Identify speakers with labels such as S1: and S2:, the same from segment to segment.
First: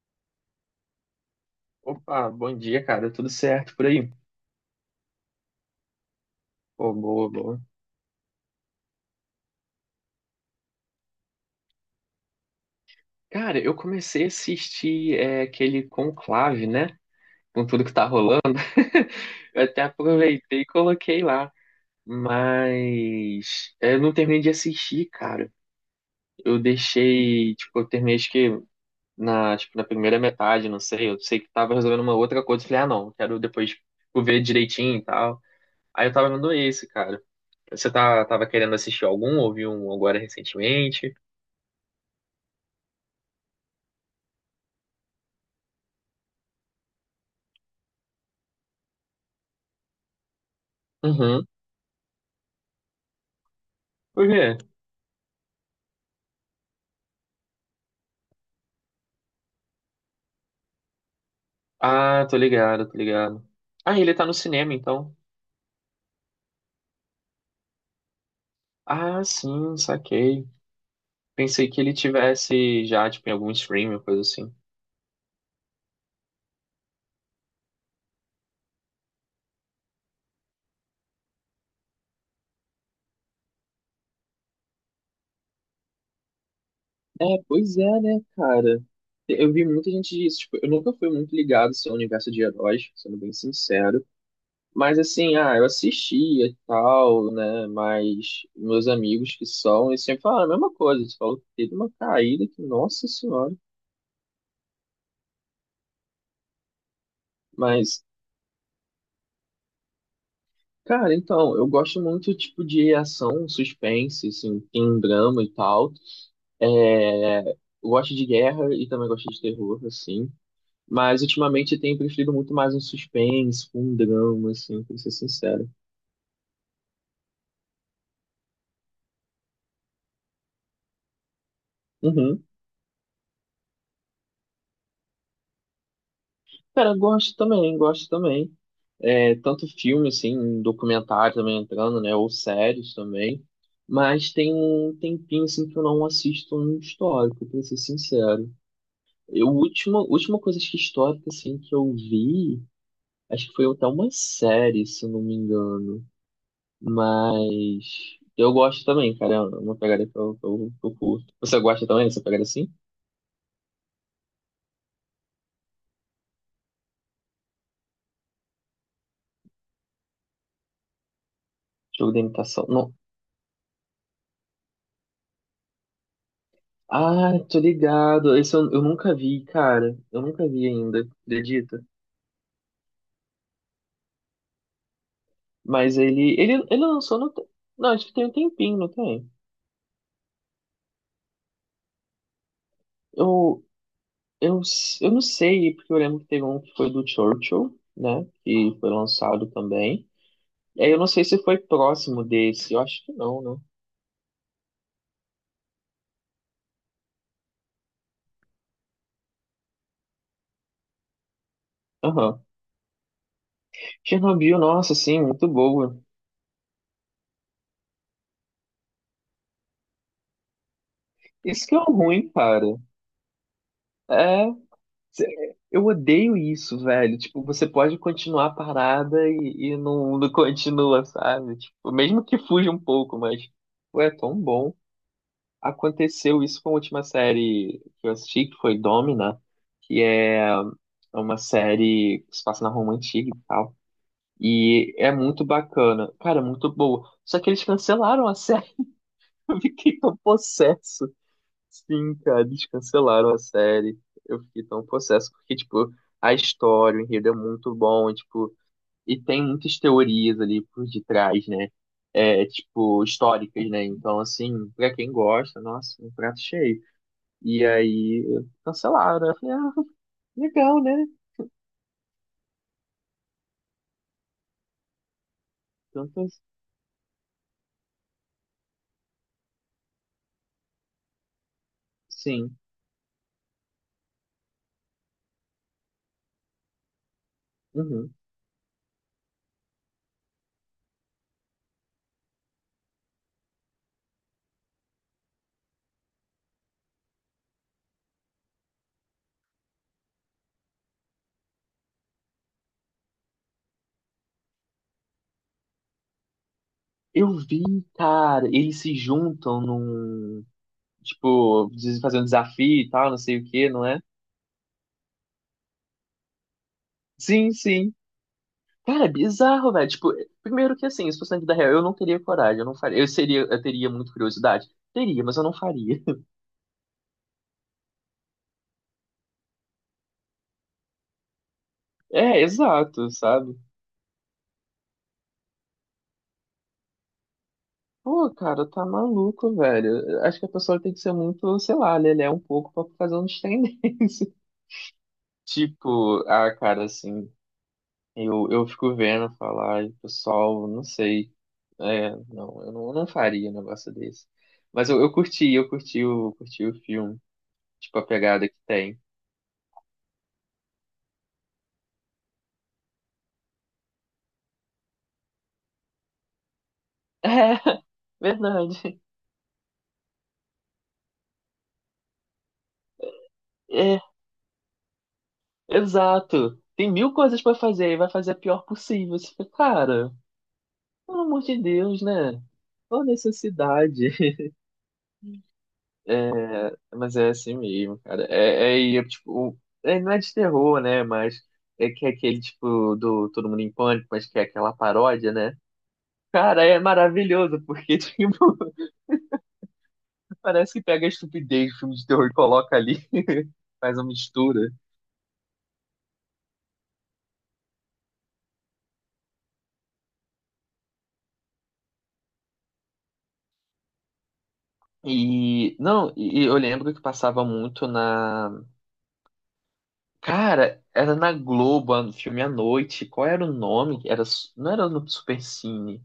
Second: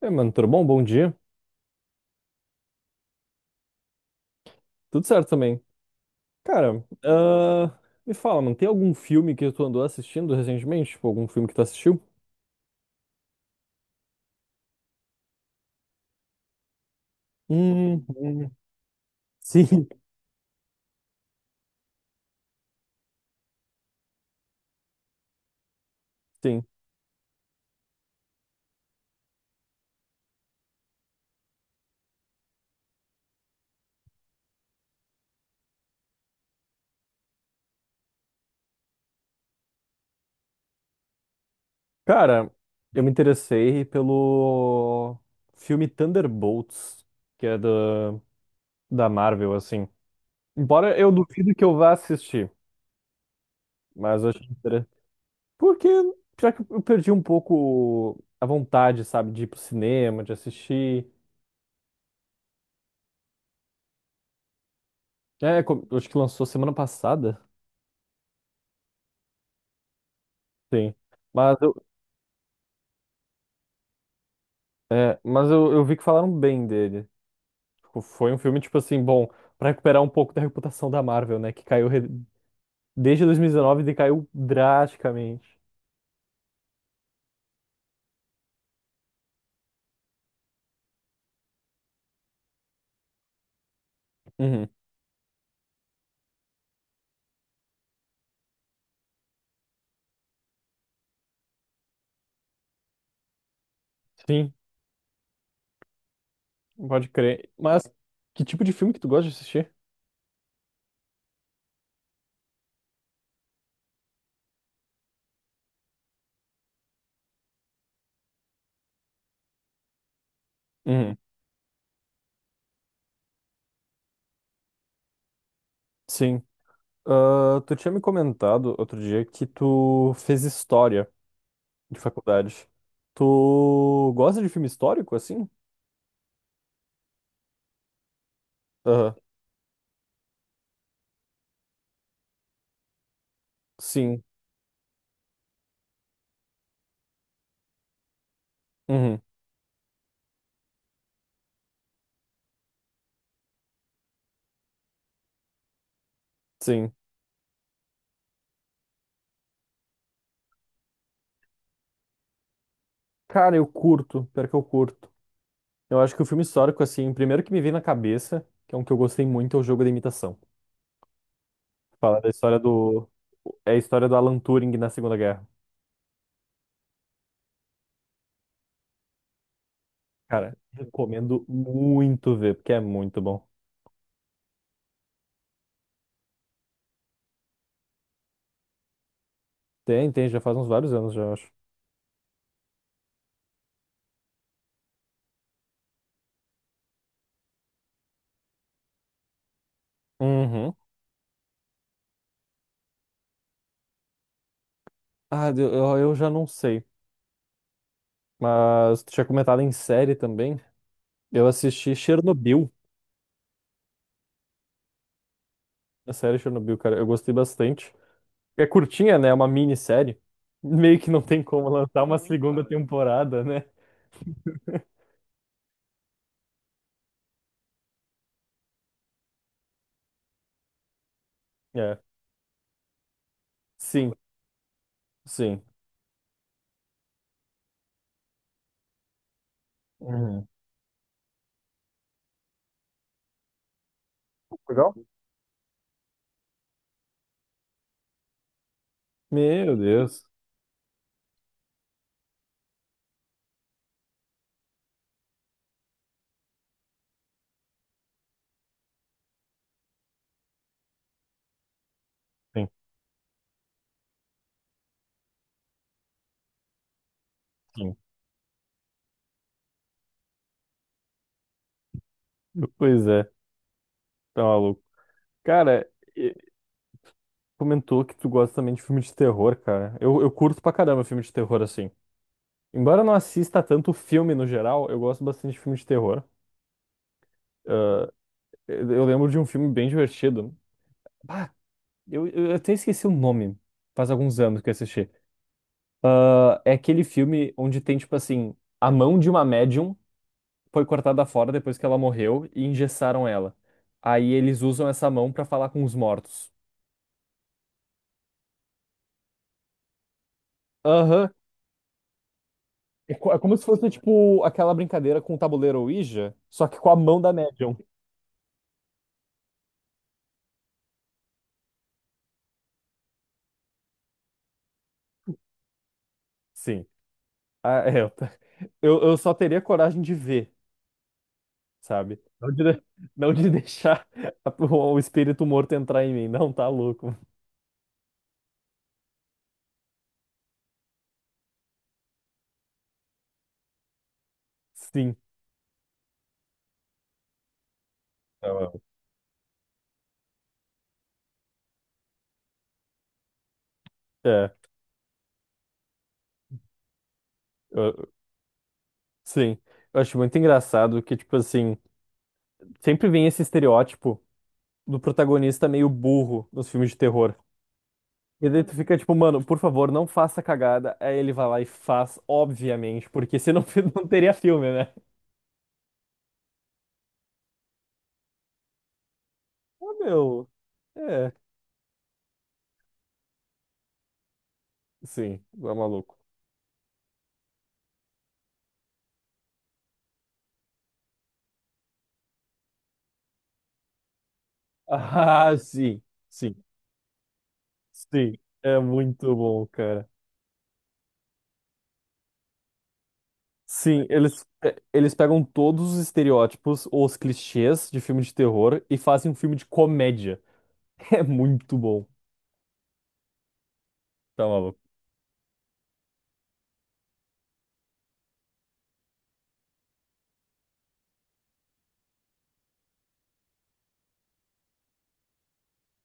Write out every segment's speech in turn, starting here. S1: É, mano, tudo bom? Bom dia.
S2: Opa, bom dia, cara. Tudo certo por aí?
S1: Tudo certo também. Cara,
S2: Pô, boa, boa.
S1: me fala, mano, tem algum filme que tu andou assistindo recentemente? Tipo, algum filme que tu assistiu?
S2: Cara, eu comecei a assistir aquele Conclave, né? Com tudo que
S1: Hum,
S2: tá rolando.
S1: hum,
S2: Eu até
S1: sim,
S2: aproveitei e coloquei lá. Eu não terminei de assistir, cara. Eu
S1: sim.
S2: deixei, tipo, eu terminei acho que na, tipo, na primeira metade, não sei. Eu sei que tava resolvendo uma outra coisa. Eu Falei, ah, não, quero depois tipo, ver direitinho e tal. Aí eu tava vendo esse, cara. Tava querendo assistir algum? Ouviu um agora recentemente?
S1: Cara, eu me interessei pelo filme Thunderbolts, que é da Marvel, assim. Embora eu duvido que eu vá assistir, mas
S2: Por
S1: eu achei
S2: quê?
S1: interessante. Porque, já que eu perdi um pouco a vontade, sabe, de ir pro cinema, de assistir.
S2: Ah, tô ligado, tô ligado. Ah, ele tá no cinema, então.
S1: É, acho que lançou semana passada.
S2: Ah, sim, saquei.
S1: Sim. Mas
S2: Pensei
S1: eu,
S2: que ele tivesse já, tipo, em algum stream, coisa assim.
S1: mas eu vi que falaram bem dele. Tipo, foi um filme, tipo assim, bom, pra recuperar um pouco da reputação da Marvel, né? Que desde 2019 decaiu drasticamente.
S2: É, pois é, né, cara? Eu vi muita gente disso. Tipo, eu nunca fui muito ligado assim, ao universo de heróis, sendo bem sincero.
S1: Uhum.
S2: Mas, assim, ah, eu assistia e tal, né? Mas meus amigos que são, eles sempre falam a mesma coisa. Eles falam que teve uma caída que, nossa senhora.
S1: Sim, pode crer. Mas
S2: Mas
S1: que tipo de filme que tu gosta de assistir?
S2: cara, então, eu gosto muito, tipo, de ação, suspense, assim, tem drama e tal. Eu gosto de guerra e também gosto de terror, assim.
S1: Uhum.
S2: Mas, ultimamente, eu tenho preferido muito mais um suspense, um drama, assim, pra ser sincero.
S1: Sim. Ah, tu tinha me comentado outro dia que tu fez história de
S2: Uhum.
S1: faculdade. Tu gosta de filme histórico, assim?
S2: Cara, gosto também, gosto também.
S1: Aham.
S2: É, tanto filme, assim, documentário também entrando, né? Ou séries também.
S1: Sim.
S2: Mas tem um tempinho, assim, que eu não assisto um histórico, pra ser sincero.
S1: Uhum.
S2: Eu, última coisa acho que histórica, assim, que eu vi, acho que foi até uma série, se eu não me engano.
S1: Sim.
S2: Mas eu gosto também, cara. É uma pegada que eu curto. Você gosta também dessa pegada assim?
S1: Cara, eu curto. Pior que eu curto. Eu acho que o filme histórico, assim, o primeiro que me veio na cabeça, que é um que eu gostei muito, é o Jogo da Imitação.
S2: Jogo
S1: Fala
S2: de
S1: da história
S2: imitação? Não.
S1: do. É a história do Alan Turing na Segunda Guerra.
S2: Ah, tô ligado. Eu nunca vi, cara. Eu nunca
S1: Cara,
S2: vi ainda,
S1: recomendo
S2: acredita?
S1: muito ver, porque é muito bom.
S2: Mas ele lançou Não, acho que tem um tempinho, não tem?
S1: Tem, tem, já faz uns vários anos, já eu acho.
S2: Eu, eu não sei, porque eu lembro que teve um que foi do Churchill, né? Que foi lançado também.
S1: Uhum.
S2: É, eu não sei se foi próximo desse, eu acho que não, né?
S1: Ah, eu já não sei. Mas tu tinha comentado em série também. Eu assisti
S2: Aham.
S1: Chernobyl,
S2: Chernobyl, nossa, sim, muito boa.
S1: a série Chernobyl, cara. Eu gostei bastante. É curtinha, né? É uma minissérie. Meio que não tem
S2: Isso
S1: como
S2: que é o
S1: lançar uma
S2: ruim,
S1: segunda
S2: cara.
S1: temporada, né?
S2: É, eu odeio isso, velho. Tipo, você pode continuar a parada e não continua, sabe? Tipo,
S1: É.
S2: mesmo que fuja um pouco, mas pô, é
S1: Sim,
S2: tão bom.
S1: sim.
S2: Aconteceu isso com a última série que eu assisti, que foi Domina, que
S1: Uhum.
S2: é é uma série que se passa na Roma Antiga e tal.
S1: Legal?
S2: E é muito bacana. Cara, é muito boa. Só que eles cancelaram a série. Eu
S1: Meu
S2: fiquei tão
S1: Deus.
S2: possesso. Sim, cara, eles cancelaram a série. Eu fiquei tão possesso. Porque, tipo, a história, o enredo é muito bom. E tem muitas teorias ali por detrás, né? É,
S1: Sim,
S2: tipo, históricas, né? Então, assim, pra quem gosta, nossa, um prato cheio. E
S1: sim.
S2: aí, cancelaram. Eu falei, ah, legal, né?
S1: Pois é, tá maluco. Cara,
S2: Tanto,
S1: e- comentou que tu gosta também de filme de terror, cara. Eu curto pra caramba filme de terror, assim.
S2: sim.
S1: Embora eu não assista tanto filme no geral, eu gosto bastante de filme de terror. Ah,
S2: Uhum.
S1: eu lembro de um filme bem divertido. Ah, eu até esqueci o nome. Faz alguns anos que eu assisti. Ah, é aquele filme onde tem, tipo assim, a mão de uma médium. Foi cortada fora depois que ela morreu e engessaram ela. Aí eles usam essa mão pra falar com os mortos.
S2: Eu vi, cara, eles se juntam num,
S1: Aham.
S2: tipo, dizem fazer um desafio e tal,
S1: É
S2: não
S1: co-
S2: sei
S1: é
S2: o
S1: como se
S2: que, não
S1: fosse,
S2: é?
S1: tipo, aquela brincadeira com o tabuleiro Ouija, só que com a mão da
S2: Sim,
S1: médium.
S2: sim. Cara, é bizarro, velho. Tipo, primeiro que assim, se fosse na vida real, eu não faria. Eu teria muita curiosidade. Teria, mas eu não faria.
S1: Sim. Ah, é, eu só teria coragem de ver, sabe?
S2: É, exato,
S1: Não de
S2: sabe?
S1: deixar o espírito morto entrar em mim. Não, tá louco.
S2: Pô, cara, tá maluco, velho. Acho que a pessoa tem que ser muito, sei lá, lelé um pouco pra fazer um trem desse.
S1: Sim.
S2: Tipo, ah, cara, assim. Eu
S1: Ah,
S2: fico vendo falar, e, pessoal, não sei. Eu não faria um negócio desse.
S1: é,
S2: Curti o filme. Tipo, a
S1: eu-
S2: pegada que tem.
S1: sim. Eu acho muito engraçado que, tipo assim, sempre vem esse estereótipo do protagonista meio burro nos filmes de terror.
S2: É,
S1: E daí tu fica
S2: verdade.
S1: tipo, mano, por favor, não faça cagada. Aí ele vai lá e faz, obviamente, porque senão
S2: É,
S1: não teria filme, né?
S2: exato. Tem mil coisas pra fazer e vai fazer a pior possível. Você fica,
S1: Ah,
S2: cara,
S1: meu.
S2: pelo
S1: É,
S2: amor de Deus, né? Qual a necessidade?
S1: sim, é maluco.
S2: Mas é assim mesmo, cara. Não é de terror, né? Mas é que é aquele tipo do Todo Mundo em Pânico, mas que é aquela paródia, né?
S1: Ah, sim, sim,
S2: Cara, é maravilhoso, porque, tipo,
S1: sim. É muito bom, cara.
S2: parece que pega a estupidez do filme de terror e coloca ali, faz uma
S1: Sim, eles,
S2: mistura.
S1: é, eles pegam todos os estereótipos ou os clichês de filme de terror e fazem um filme de comédia. É muito bom. Tá maluco.
S2: E, não, e eu lembro que passava muito na. Cara, era na Globo, no filme à noite. Qual era o nome? Não era no Supercine.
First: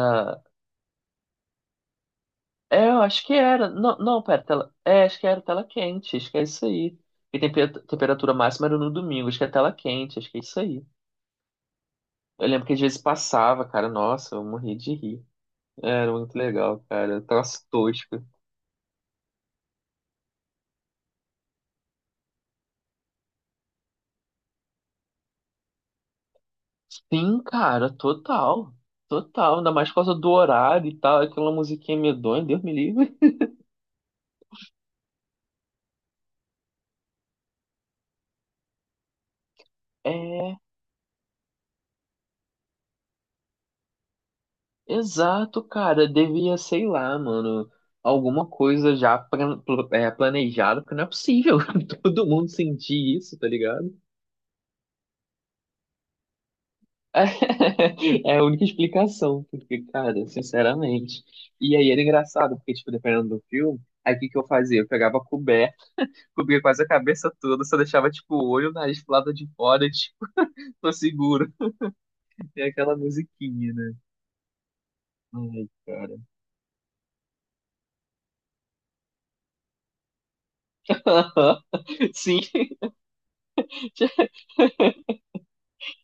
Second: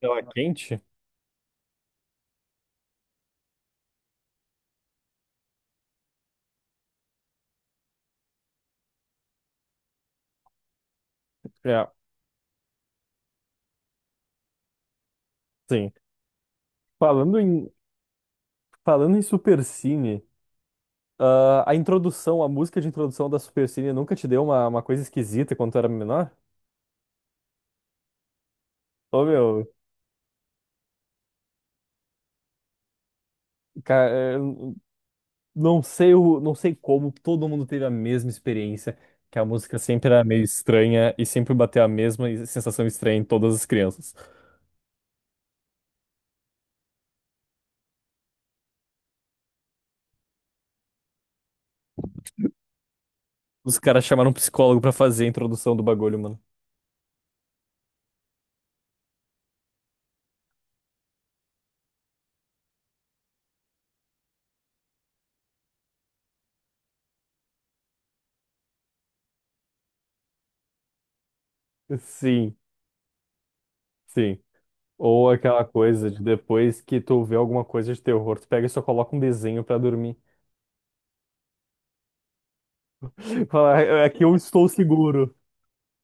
S1: Ela é quente?
S2: É, eu acho que era. Não, não, pera, tela. É, acho que era tela quente, acho que é isso aí. E temperatura máxima era no domingo, acho que é tela quente, acho que é isso aí.
S1: É,
S2: Eu lembro que às vezes passava, cara, nossa, eu morri de rir.
S1: sim.
S2: Era muito legal, cara,
S1: Falando
S2: troço
S1: em
S2: tosco.
S1: Falando em Supercine, a introdução, a música de introdução da Supercine nunca te deu uma coisa esquisita quando tu era menor?
S2: Sim, cara, total.
S1: Ô,
S2: Total, ainda
S1: meu,
S2: mais por causa do horário e tal, aquela musiquinha medonha, Deus me livre.
S1: ca- é, não sei, não sei como todo mundo teve a mesma experiência, que a música sempre era meio
S2: É,
S1: estranha e sempre bateu a mesma sensação estranha em todas as crianças.
S2: exato, cara. Devia, sei lá, mano, alguma coisa já plan- pl- é, planejada, porque não é possível todo mundo sentir isso, tá
S1: Os
S2: ligado?
S1: caras chamaram um psicólogo pra fazer a introdução do bagulho, mano.
S2: É, a única explicação, porque, cara, sinceramente. E aí era engraçado, porque, tipo, dependendo do filme, aí o que que eu fazia? Eu pegava coberto, cobria quase a cabeça toda, só deixava, tipo, o olho, o nariz pro lado de fora, tipo, tô seguro.
S1: Sim,
S2: Tem aquela musiquinha, né?
S1: sim. Ou aquela
S2: Ai,
S1: coisa
S2: cara.
S1: de depois que tu vê alguma coisa de terror, tu pega e só coloca um desenho pra dormir.
S2: Sim,
S1: Fala, aqui eu estou seguro.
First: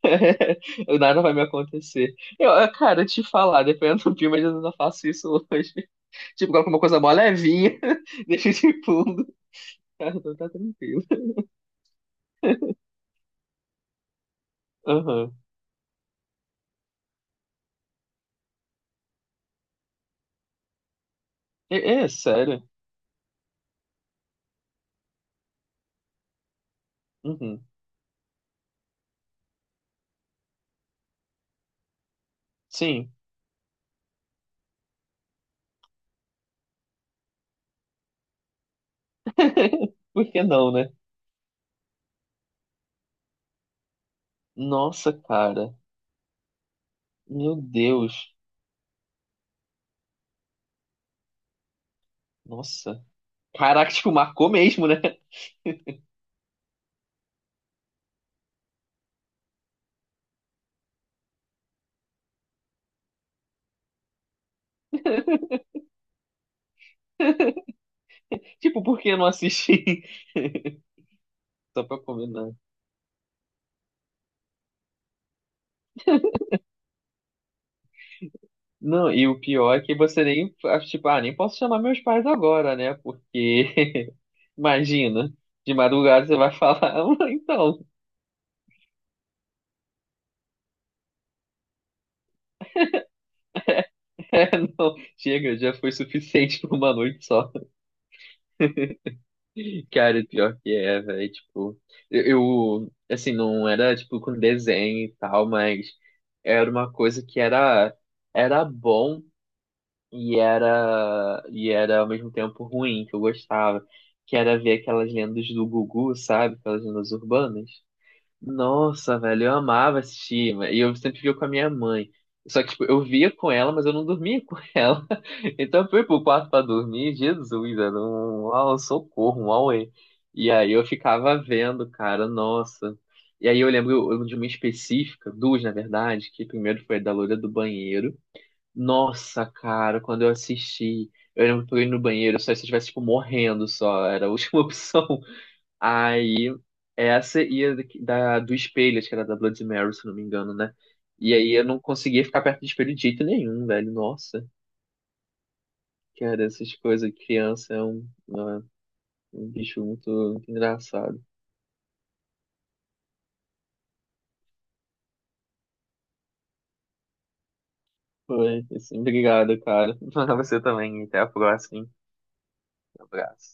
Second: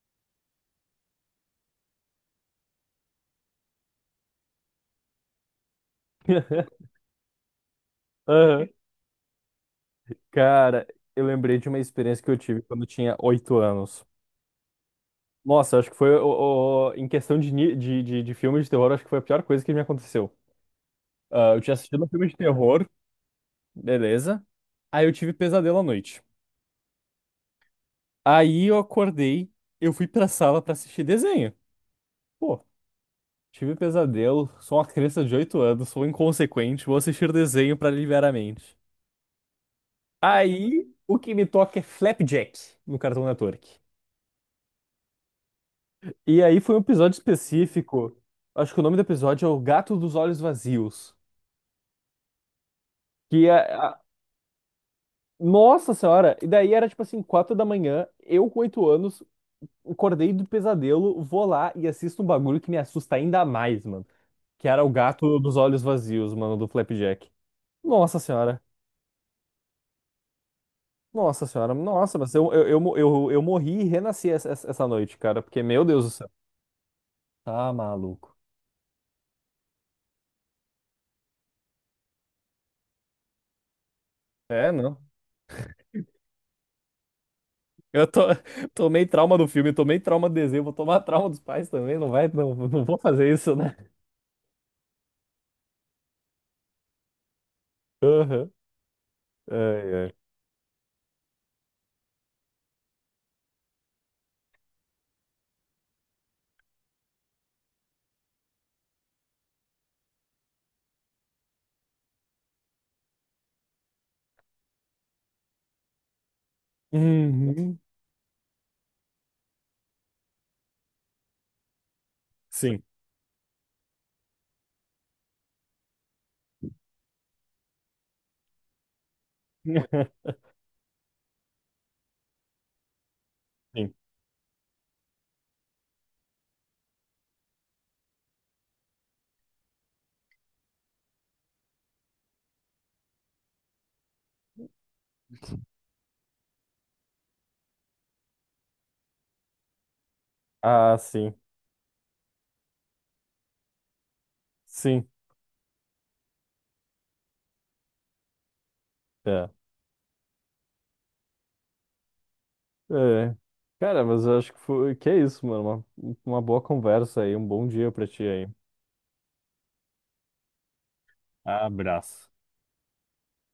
S2: nada vai me acontecer. Cara, te falar, dependendo do filme, às vezes eu não faço isso hoje. Tipo, coloco uma coisa mó levinha, deixa
S1: Aham.
S2: de fundo. Tá, tá
S1: Cara,
S2: tranquilo.
S1: eu lembrei de uma experiência que eu tive quando eu tinha oito anos.
S2: Aham.
S1: Nossa, acho que foi em questão de, de filme de terror, acho que foi a pior coisa que me aconteceu. Ah, eu tinha
S2: É,
S1: assistido um
S2: é,
S1: filme de
S2: sério.
S1: terror, beleza. Aí eu tive pesadelo à noite.
S2: Uhum.
S1: Aí eu acordei, eu fui pra sala pra assistir desenho. Pô,
S2: Sim.
S1: tive pesadelo, sou uma criança de oito anos, sou inconsequente, vou assistir desenho pra aliviar a mente.
S2: Por que não,
S1: Aí
S2: né?
S1: o que me toca é Flapjack no Cartoon Network.
S2: Nossa, cara.
S1: E aí foi um episódio
S2: Meu
S1: específico.
S2: Deus.
S1: Acho que o nome do episódio é O Gato dos Olhos Vazios.
S2: Nossa.
S1: Que é.
S2: Caraca, tipo, marcou mesmo, né?
S1: Nossa Senhora! E daí era tipo assim, quatro da manhã, eu com oito anos, acordei do pesadelo, vou lá e assisto um bagulho que me assusta ainda mais, mano. Que era o gato dos olhos vazios, mano, do Flapjack. Nossa Senhora!
S2: Tipo, por que eu não assisti?
S1: Nossa Senhora!
S2: Só pra
S1: Nossa, mas eu,
S2: combinar.
S1: eu, eu, mo- eu, eu morri e renasci essa noite, cara, porque, meu Deus do céu. Tá maluco.
S2: Não, e o pior é que você nem, ah, tipo, ah, nem posso chamar meus pais agora, né? Porque
S1: É, não.
S2: imagina, de madrugada você vai falar, "Ah, então,
S1: Eu to- Tomei trauma do filme, tomei trauma do desenho, vou tomar trauma dos pais também, não vai, não, não vou fazer isso, né?
S2: é, não, chega, já foi suficiente por uma noite só.
S1: Aham. Ai, ai.
S2: Cara, pior que é, velho, tipo, eu, assim, não era, tipo, com desenho e tal, mas era uma coisa que era, era bom e era ao mesmo tempo ruim, que eu gostava, que era ver aquelas lendas do Gugu, sabe, aquelas lendas urbanas.
S1: Uhum.
S2: Nossa, velho, eu amava assistir, e eu sempre via com a minha mãe. Só que,
S1: Sim.
S2: tipo, eu via com ela, mas eu não dormia com ela. Então eu fui pro quarto pra dormir, Jesus, era um, um socorro, um auê. E aí eu ficava vendo, cara, nossa. E aí
S1: Sim.
S2: eu lembro de uma específica, duas, na verdade, que primeiro foi a da loira do banheiro. Nossa, cara, quando eu assisti, eu lembro que eu ia no banheiro, só se eu estivesse, tipo, morrendo só, era a última opção. Aí, essa e a do espelho, acho que era da Bloody Mary, se não me engano, né?
S1: Ah,
S2: E
S1: sim.
S2: aí eu não conseguia ficar perto do espelho de jeito nenhum, velho. Nossa,
S1: Sim.
S2: cara, essas coisas, criança é um
S1: É.
S2: bicho muito, muito engraçado.
S1: É. Cara, mas eu acho que foi... que é isso, mano. Uma boa conversa aí, um bom dia pra ti aí.
S2: Foi, assim, obrigado, cara. Pra você também. Até a próxima. Hein?
S1: Abraço.
S2: Um Abraço.